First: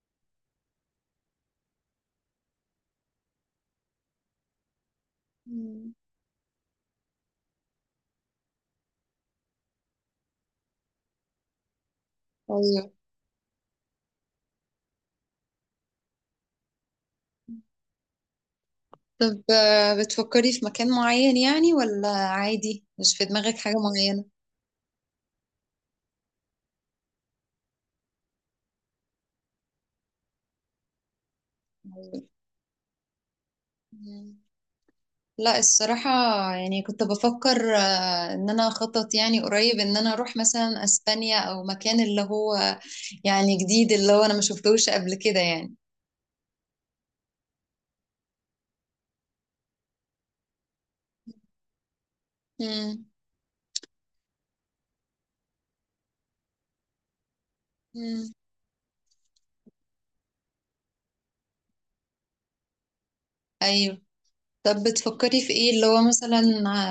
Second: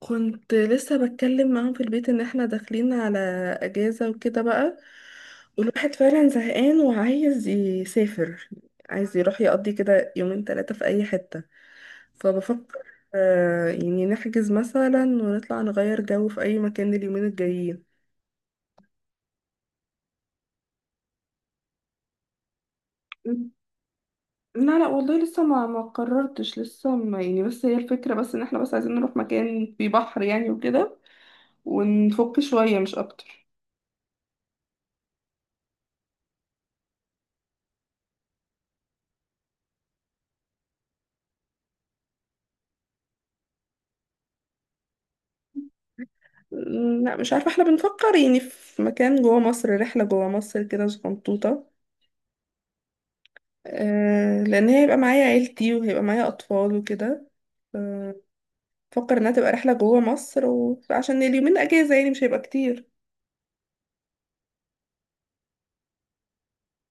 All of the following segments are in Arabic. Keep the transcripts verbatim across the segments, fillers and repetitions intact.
كنت لسه بتكلم معاهم في البيت ان احنا داخلين على اجازة وكده بقى. مم. والواحد فعلا زهقان وعايز يسافر، عايز يروح يقضي كده يومين ثلاثة في اي حتة. فبفكر، ايوه. آه، يعني نحجز مثلا ونطلع نغير جو في اي مكان اليومين الجايين. طب آه، بتفكري في مكان معين، يعني، ولا عادي مش في دماغك حاجة معينة؟ لا لا والله، لسه ما ما قررتش، لسه ما، يعني بس هي الفكرة، بس ان احنا بس عايزين نروح مكان فيه بحر يعني وكده، أيوة. ونفك شوية مش اكتر. مم. لا الصراحة، يعني كنت بفكر آه، ان انا اخطط، يعني، قريب ان انا اروح مثلا اسبانيا او مكان اللي هو يعني جديد، اللي هو انا ما شفتهوش قبل كده يعني. م، لا مش عارفة، احنا بنفكر يعني في مكان جوه مصر، رحلة جوه مصر كده صغنطوطة. مم. آه لأن هي هيبقى معايا عيلتي وهيبقى معايا أطفال وكده. آه، مم. بفكر إنها تبقى رحلة جوه مصر، وعشان اليومين أجازة يعني مش هيبقى كتير. ايوه. طب بتفكري في ايه، اللي هو مثلا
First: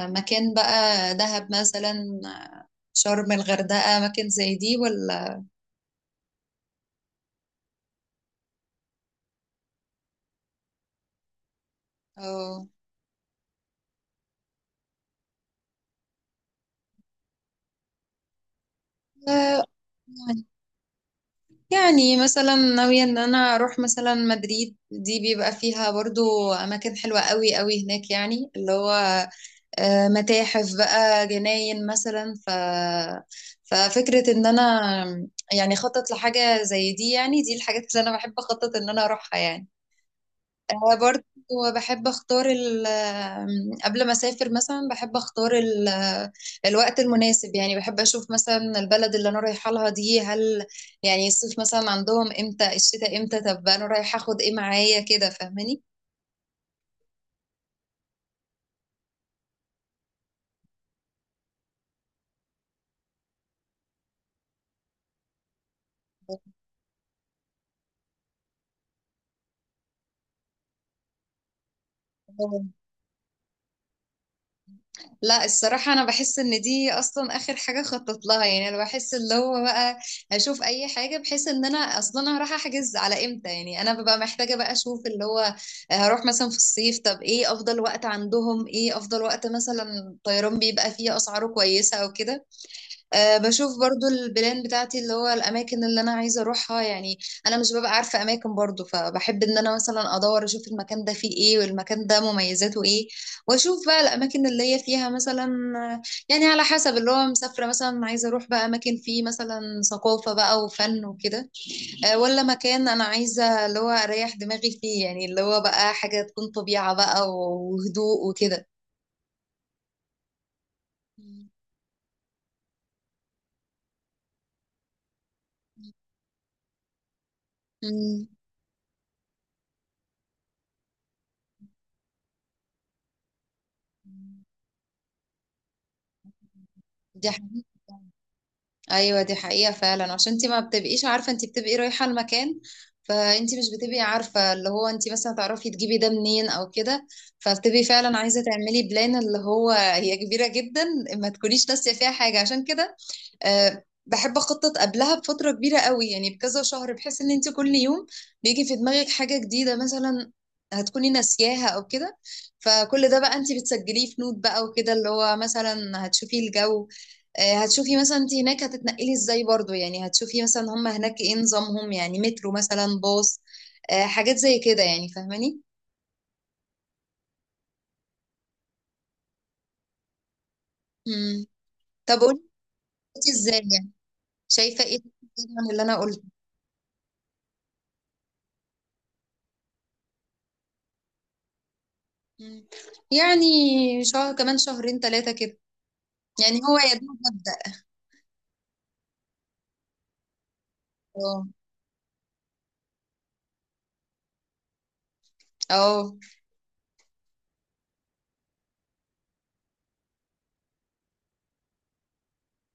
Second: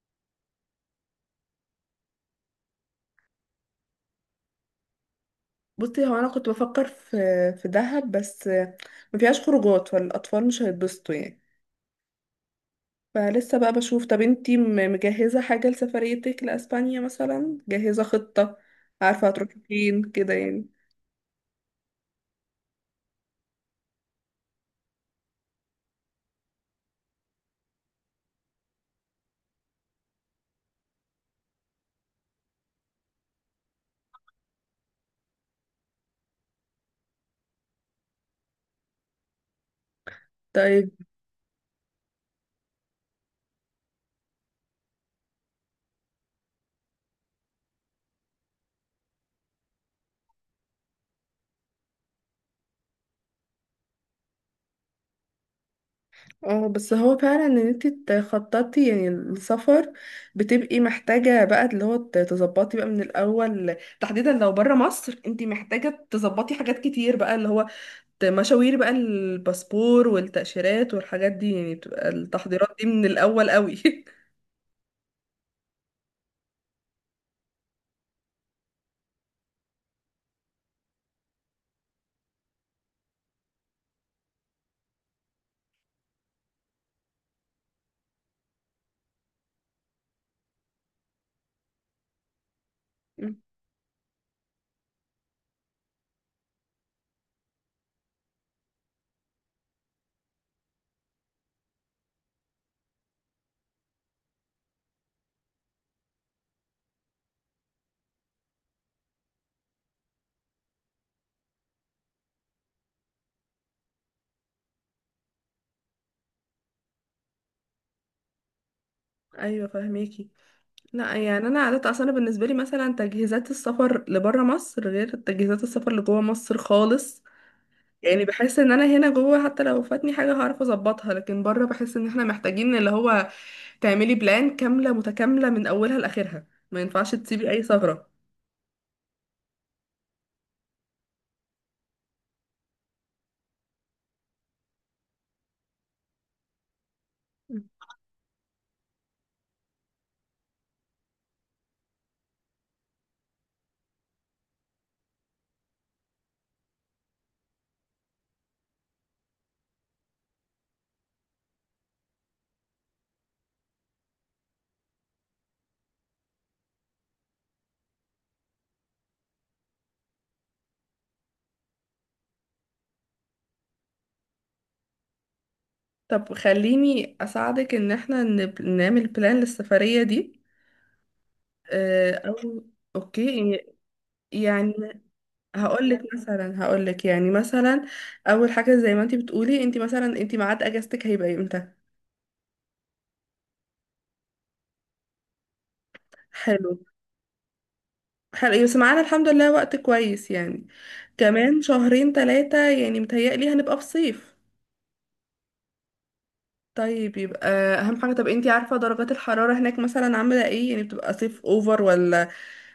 آه، مكان بقى، دهب مثلا، آه، شرم، الغردقة، مكان زي دي ولا؟ بصي، هو أنا كنت بفكر في في دهب، بس ما فيهاش خروجات فالأطفال مش هيتبسطوا يعني. اه فلسه بقى بشوف. طب انتي م- مجهزة حاجة لسفريتك لأسبانيا مثلا؟ جاهزة خطة، عارفة هتروحي آه، فين كده يعني يعني؟ يعني مثلا ناوية ان انا اروح مثلا مدريد، دي بيبقى فيها برضو اماكن حلوة قوي قوي هناك، يعني اللي هو آه، متاحف بقى، جناين مثلا. ف ففكرة ان انا يعني خطط لحاجة زي دي، يعني دي الحاجات اللي انا بحب اخطط ان انا اروحها يعني. طيب. آه، برضو بحب اختار ال- آم، قبل ما اسافر مثلا بحب اختار ال- آه، الوقت المناسب، يعني بحب اشوف مثلا البلد اللي انا رايحه لها دي، هل يعني الصيف مثلا عندهم امتى، الشتاء امتى، طب انا رايحه اخد ايه معايا كده، اه، بس هو فعلا ان انت تخططي يعني السفر، بتبقي محتاجة بقى اللي هو ت- تظبطي بقى من الاول، تحديدا لو برا مصر انت محتاجة فاهماني؟ تظبطي حاجات كتير بقى اللي هو، ت- مشاوير بقى، الباسبور والتأشيرات والحاجات دي يعني، بتبقى التحضيرات دي من الاول قوي. لا الصراحة أنا بحس إن دي أصلا آخر حاجة خطط لها، يعني أنا بحس اللي هو بقى هشوف أي حاجة، بحيث إن أنا أصلا هروح أحجز على إمتى، يعني أنا ببقى محتاجة بقى أشوف اللي هو هروح مثلا في الصيف، طب إيه أفضل وقت عندهم، إيه أفضل وقت مثلا الطيران بيبقى فيه أسعاره كويسة، أو كده. مم. أه بشوف برضو البلان بتاعتي، اللي هو الأماكن اللي أنا عايزة أروحها يعني. أنا مش ببقى عارفة أماكن برضو، فبحب إن أنا مثلا أدور أشوف المكان ده فيه إيه، والمكان ده مميزاته إيه، وأشوف بقى الأماكن اللي هي فيها مثلا آه، يعني على حسب اللي هو مسافرة، مثلا عايزة أروح بقى أماكن فيه مثلا ثقافة بقى وفن وكده. أه، ولا مكان أنا عايزة اللي هو أريح دماغي فيه، يعني اللي هو بقى حاجة تكون طبيعة بقى وهدوء وكده. ايوه فهميكي. لا يعني انا عادة اصلا بالنسبة لي مثلا تجهيزات السفر لبرا مصر غير تجهيزات السفر لجوه مصر خالص. يعني مم. بحس ان انا هنا جوه حتى لو فاتني حاجة هعرف اظبطها، لكن بره بحس ان احنا محتاجين اللي هو تعملي بلان كاملة متكاملة من اولها لاخرها، ما ينفعش دي تسيبي اي حاجة. ثغرة. ايوه دي حقيقة فعلا، عشان انت ما بتبقيش عارفة انت بتبقي رايحة المكان، فانت مش بتبقي عارفة اللي هو انت مثلا تعرفي تجيبي ده منين او كده، فبتبقي فعلا عايزة تعملي بلان اللي هو هي كبيرة جدا، ما تكونيش ناسية فيها حاجة. عشان كده أه بحب اخطط قبلها بفتره كبيره قوي، يعني بكذا شهر، بحيث ان انت كل يوم بيجي في دماغك حاجه جديده مثلا هتكوني ناسياها او كده، فكل ده بقى انت بتسجليه في نوت بقى وكده، اللي هو مثلا هتشوفي الجو. أه هتشوفي مثلا انت هناك هتتنقلي ازاي، برضو يعني هتشوفي مثلا هم هناك ايه نظامهم، يعني مترو مثلا، باص. أه حاجات زي كده، يعني فاهماني؟ طب خليني اساعدك ان احنا نب- نعمل بلان للسفرية دي. مم. آه، طب قولي او انت اوكي. ازاي يعني، يعني شايفه ايه من اللي هقول انا لك قلته. مثلا، هقول لك يعني مثلا اول حاجة زي ما انت بتقولي، انت مثلا انت ميعاد اجازتك هيبقى امتى؟ مم. يعني شهر، كمان شهرين ثلاثه كده، يعني حلو. هو يا دوب مبدأ. حلقة بس معانا الحمد لله وقت كويس يعني، اه. كمان شهرين ثلاثة يعني متهيألي هنبقى في صيف. اه. طيب يبقى أهم حاجة، طب انتي عارفة درجات الحرارة هناك مثلا عاملة ايه؟ يعني بتبقى صيف اوفر، ولا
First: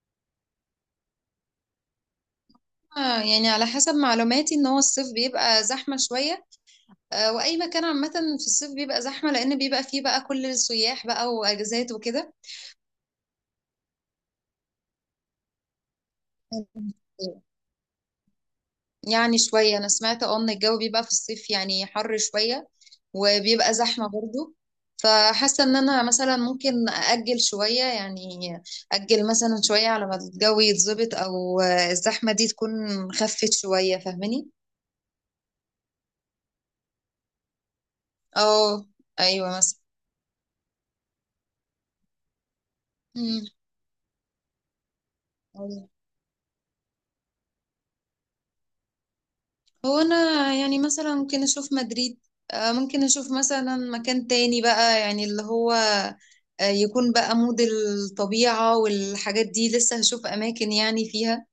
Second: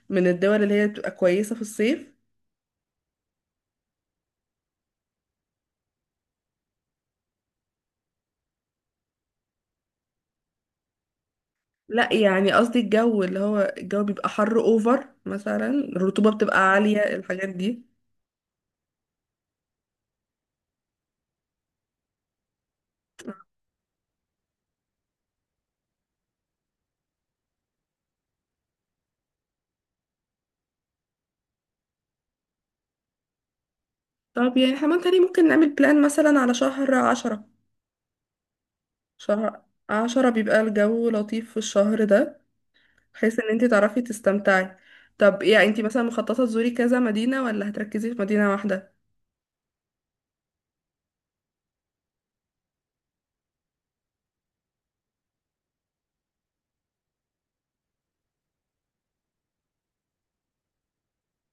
من الدول اللي هي بتبقى كويسة في الصيف؟ آه، يعني على حسب معلوماتي ان هو الصيف بيبقى زحمة شوية، آه، واي مكان عامة في الصيف بيبقى زحمة، لان بيبقى فيه بقى كل السياح بقى واجازات لا وكده. يعني قصدي الجو، اللي هو الجو بيبقى حر اوفر مثلا، الرطوبة بتبقى عالية، الحاجات دي. يعني شوية، انا سمعت اه ان الجو بيبقى في الصيف يعني حر شوية، وبيبقى زحمة برضو، فحاسة ان انا مثلا ممكن اجل شوية يعني، اجل مثلا شوية على ما الجو يتظبط او آه، الزحمة دي تكون خفت شوية. فاهماني؟ طب يعني احنا ممكن، ممكن نعمل بلان مثلا على شهر عشرة. اه. ايوه شهر مثلا. عشرة بيبقى الجو لطيف في الشهر ده، بحيث مم. ان انت تعرفي تستمتعي. طب يعني انت أيوة. مثلا مخططة تزوري كذا مدينة ولا هتركزي في مدينة واحدة؟ هو انا يعني مثلا ممكن اشوف مدريد، آه، ممكن اشوف مثلا مكان تاني بقى، يعني اللي هو آه، يكون بقى مود الطبيعة والحاجات دي، لسه هشوف اماكن يعني فيها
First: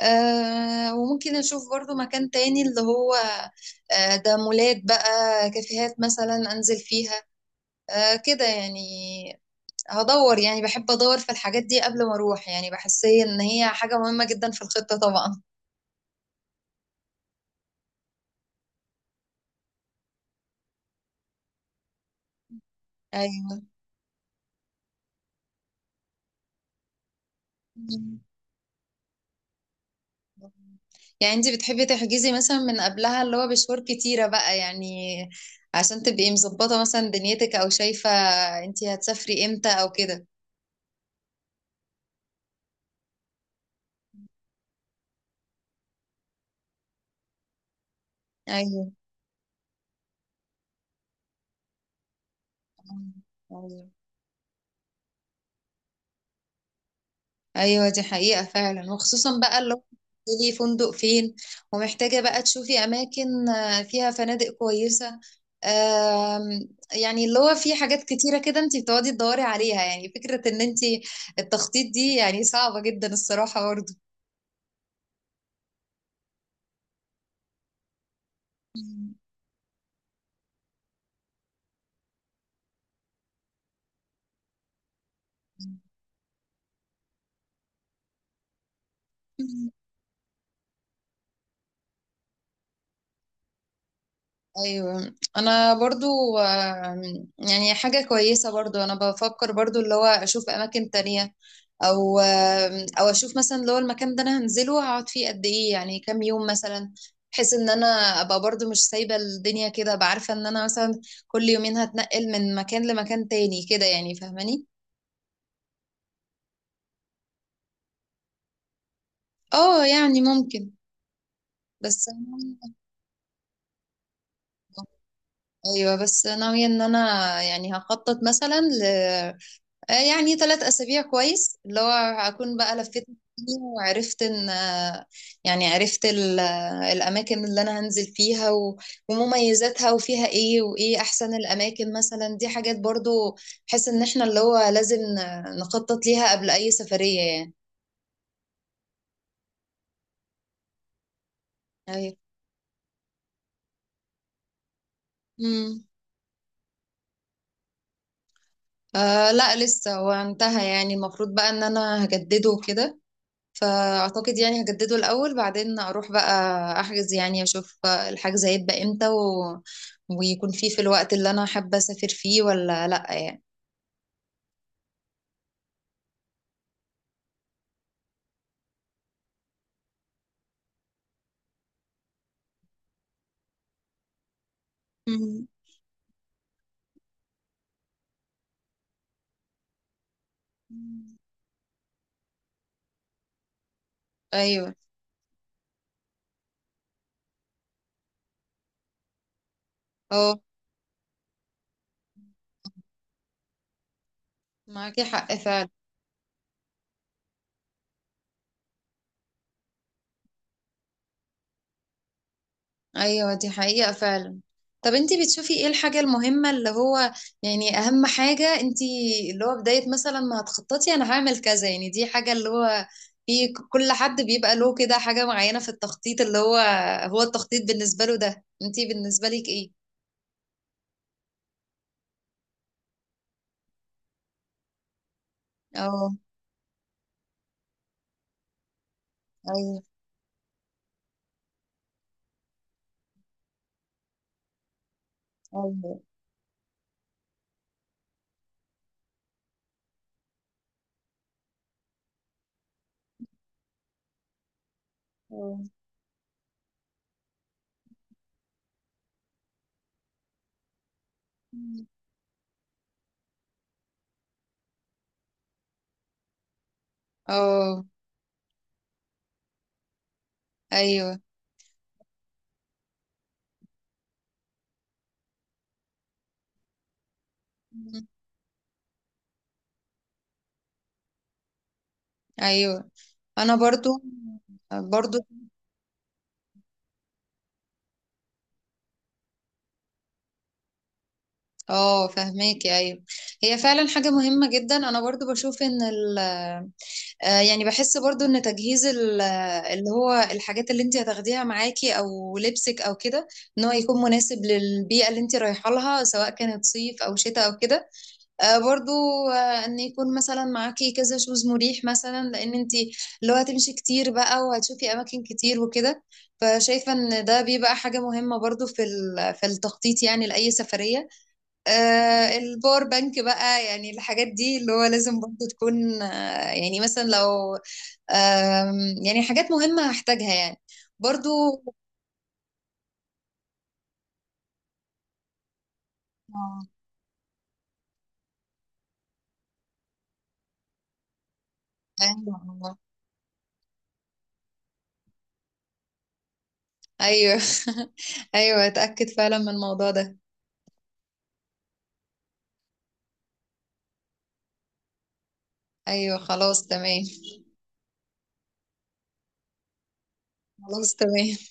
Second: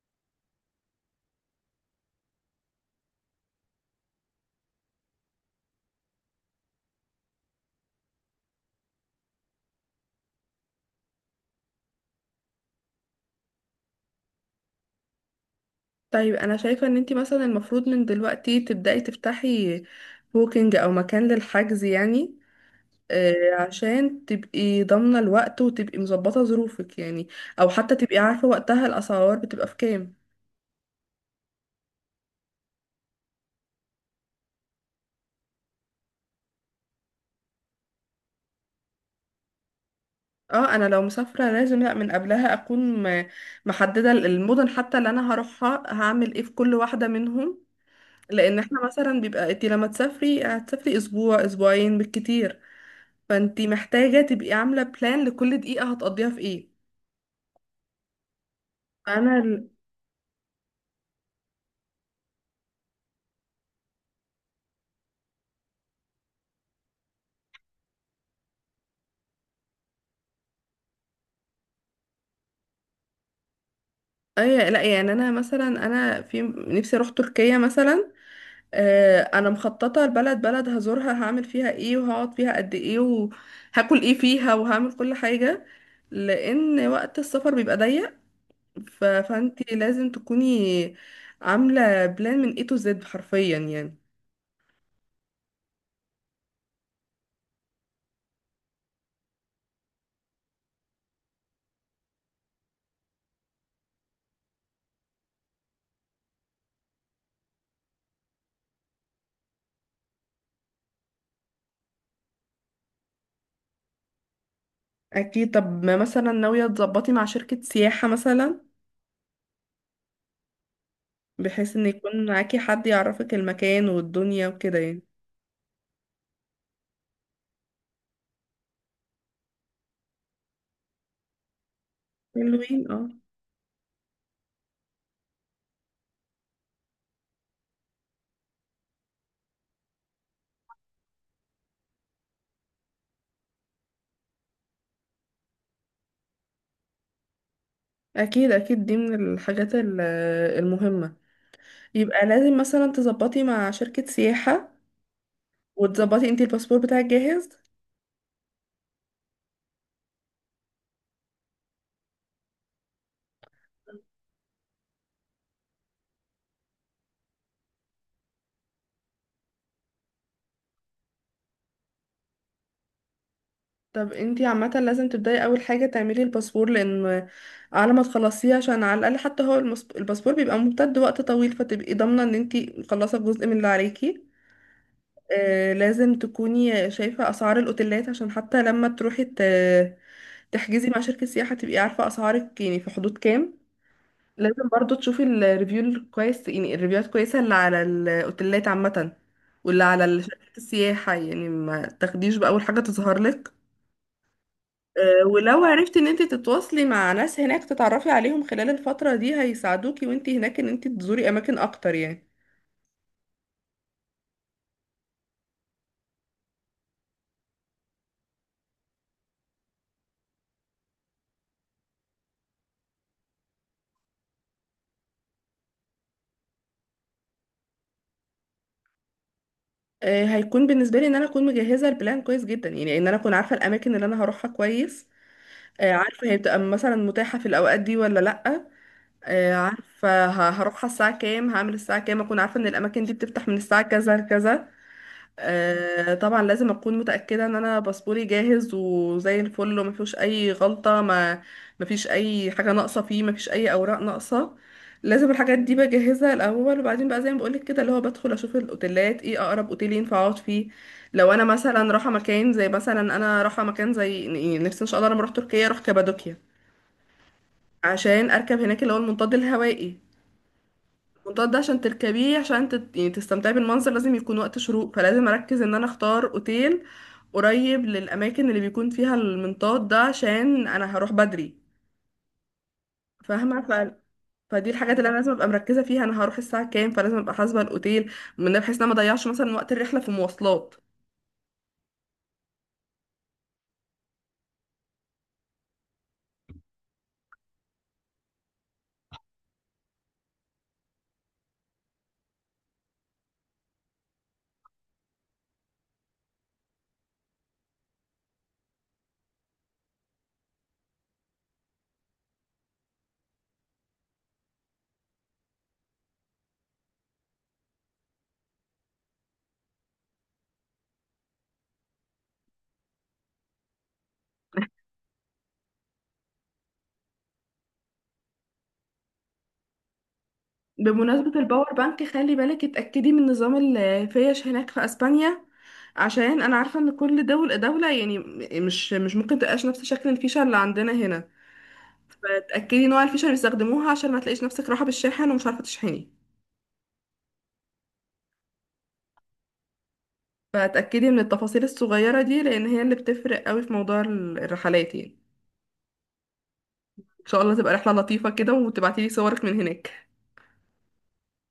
آه، وممكن اشوف برضو مكان تاني اللي هو آه، ده مولات بقى، كافيهات مثلا انزل فيها، آه، كده يعني. هدور، يعني بحب ادور في الحاجات دي قبل ما اروح، يعني بحس ان هي حاجة مهمة جدا في الخطة طبعا. طيب انا شايفة ان انت مثلا المفروض من دلوقتي تبدأي تفتحي بوكينج او مكان للحجز يعني. آه، ايوه. عشان تبقي ضامنة الوقت وتبقي مظبطة ظروفك يعني، او حتى تبقي مم. عارفة وقتها الاسعار بتبقى في كام. يعني انت بتحبي تحجزي مثلا من قبلها اللي هو بشهور كتيرة بقى، يعني عشان تبقي مظبطة مثلا دنيتك، او شايفة انت هتسافري امتى او كده. اه، انا لو مسافرة لازم، لا من قبلها اكون م- محددة المدن حتى، اللي انا هروحها هعمل ايه في كل واحدة منهم. لان احنا ايوه. مثلا بيبقى انت لما تسافري هتسافري اسبوع اسبوعين بالكتير، فانت ايوه. محتاجه تبقي عامله بلان لكل دقيقه هتقضيها في ايه. ايوه دي حقيقة فعلا، انا وخصوصا بقى ال- اللي هو بتنزلي فندق فين، ومحتاجة بقى تشوفي اماكن آه، فيها فنادق كويسة. آم، يعني اللي هو في حاجات كتيرة كده انت بتقعدي تدوري عليها، يعني فكرة ان انت التخطيط دي يعني صعبة جدا الصراحة برضه. اي، لا يعني انا مثلا انا في نفسي اروح تركيا مثلا. آه، انا مخططه البلد بلد هزورها هعمل فيها ايه وهقعد فيها قد ايه وهاكل ايه فيها وهعمل كل حاجه، لان وقت السفر بيبقى ضيق. ف... فانت لازم تكوني عامله بلان من ايه تو زد حرفيا يعني. ايوه انا برضو آم، يعني حاجه كويسه، برضو انا بفكر برضو اللي هو اشوف اماكن تانية، او آم، او اشوف مثلا اللي هو المكان ده انا هنزله هقعد فيه قد ايه، يعني كام يوم مثلا، بحيث ان انا ابقى برضو مش سايبه الدنيا كده، ابقى عارفه ان انا مثلا كل يومين هتنقل من مكان لمكان تاني كده، يعني فاهماني؟ اكيد. طب ما مثلا ناوية تظبطي مع شركة سياحة مثلا، اه يعني ممكن. بحيث ان بس يكون معاكي أنا- حد يعرفك المكان والدنيا وكده يعني. ايوه بس ناويه ان انا يعني هخطط مثلا آه، يعني ثلاث أسابيع كويس، اللي هو هكون بقى حلوين اه. لفيت الدنيا وعرفت إن آه، يعني عرفت ال- آه، الأماكن اللي أنا هنزل فيها و- ومميزاتها وفيها إيه وإيه أحسن الأماكن مثلا، دي حاجات برضو بحيث إن إحنا اللي هو لازم ن- نخطط ليها قبل أي سفرية يعني. اكيد اكيد دي من الحاجات ال- المهمة. أيوة. يبقى لازم مثلا تظبطي مع شركة سياحة، مم. وتظبطي انتي الباسبور بتاعك جاهز. آه لا لسه هو انتهى، يعني المفروض بقى إن أنا هجدده كده، فاعتقد يعني هجدده الاول، بعدين اروح بقى احجز، يعني اشوف الحجز هيبقى امتى و... ويكون فيه في الوقت اللي انا حابه اسافر فيه ولا لا يعني. طب انتي عامة لازم تبدأي اول حاجة تعملي الباسبور، لان على ما تخلصيه، عشان على الاقل حتى هو المس- الباسبور بيبقى ممتد وقت طويل، فتبقي ضامنة ان انتي مخلصة جزء من اللي عليكي. مم. آه، لازم تكوني شايفة أسعار الأوتيلات، عشان حتى لما تروحي ت- تحجزي مع شركة سياحة تبقي عارفة أسعارك يعني في حدود كام. لازم ايوه. برضو تشوفي الريفيو الكويس، يعني الريفيوهات كويسة اللي على الأوتيلات عامة، واللي على اه شركة السياحة يعني ما تاخديش بأول حاجة تظهر لك. معاكي آه، حق ولو فعلا. عرفتي ان انت تتواصلي مع ناس هناك، تتعرفي عليهم خلال الفترة دي، هيساعدوكي وانت هناك ان انت تزوري اماكن اكتر يعني. ايوه دي حقيقة فعلا. طب انتي بتشوفي ايه الحاجة المهمة، اللي هو يعني اهم حاجة انتي، اللي هو بداية مثلا ما هتخططي انا هعمل كذا، يعني دي حاجة اللي هو في ك- كل حد بيبقى له كده حاجة معينة في التخطيط، اللي هو هو التخطيط بالنسبة له ده، انتي بالنسبة لك ايه؟ آه، هيكون بالنسبه لي ان انا اكون مجهزه البلان كويس جدا، يعني ان انا اكون عارفه الاماكن اللي انا هروحها كويس. آه، اه. عارفه هي بتبقى مثلا متاحه في الاوقات دي ولا لا. آه، ايوه. عارفه ه- هروحها الساعه كام، هعمل الساعه كام، اكون عارفه ان الاماكن دي بتفتح من الساعه كذا لكذا. ايوه. آه، طبعا لازم اكون متاكده ان انا باسبوري جاهز وزي الفل وما فيهوش اي غلطه، ما ما فيش اي حاجه ناقصه فيه، ما فيش اي اوراق ناقصه. لازم الحاجات اه. دي بجهزها الاول، وبعدين بقى زي ما بقولك كده اللي هو بدخل اشوف الاوتيلات ايه، اقرب اوتيل ينفع اقعد فيه. لو انا مثلا رايحه مكان زي، مثلا انا رايحه مكان زي، يعني نفسي ان شاء الله لما اروح تركيا اروح كابادوكيا، اه. عشان اركب هناك اللي هو المنطاد الهوائي. ايوه. المنطاد ده عشان تركبيه عشان تت... يعني تستمتعي بالمنظر، لازم يكون وقت شروق، فلازم اركز ان انا اختار اوتيل قريب للاماكن اللي بيكون فيها المنطاد ده عشان انا هروح بدري. ايوه انا فاهمه. برضو. ف... فدي الحاجات اللي انا برضو. لازم ابقى مركزه فيها، انا هروح الساعه كام، فلازم ابقى حاسبه الاوتيل من ده بحيث ان انا ما اضيعش مثلا وقت الرحله في مواصلات. اه فهماكي. ايوه هي فعلا حاجه مهمه جدا، انا برضو بشوف ان ال آه، يعني بحس برضو ان تجهيز ال- آه، اللي هو الحاجات اللي انت هتاخديها معاكي او لبسك او كده، ان هو يكون مناسب للبيئه اللي انت رايحه لها، سواء كانت صيف او شتاء او كده. آه، برضو آه، ان يكون مثلا معاكي كذا شوز مريح مثلا، لان انت اللي هو هتمشي كتير بقى وهتشوفي اماكن كتير وكده، فشايفه ان ده بيبقى حاجه مهمه برضو في ال- في التخطيط، يعني لاي سفريه. آه الباور بانك بقى، يعني الحاجات دي اللي هو لازم برضو تكون آه، يعني مثلا لو آم، يعني حاجات مهمة هحتاجها يعني. برضو. بمناسبة الباور بانك، خلي بالك اتأكدي من نظام الفيش هناك في اسبانيا، عشان انا آه، عارفة ان كل دولة دولة، يعني م- مش مش ممكن تبقاش نفس شكل الفيشة اللي عندنا هنا. ايوه. آه، فتأكدي نوع الفيشة اللي بيستخدموها عشان ما تلاقيش نفسك راحة بالشاحن ومش عارفة تشحني. ايوه. ايوه اتأكد فعلا من الموضوع ده. فتأكدي من التفاصيل الصغيرة دي لأن هي اللي بتفرق قوي في موضوع ال- الرحلات يعني. ايوه خلاص إن تمام. شاء الله تبقى رحلة لطيفة كده وتبعتيلي صورك من هناك. خلاص تمام.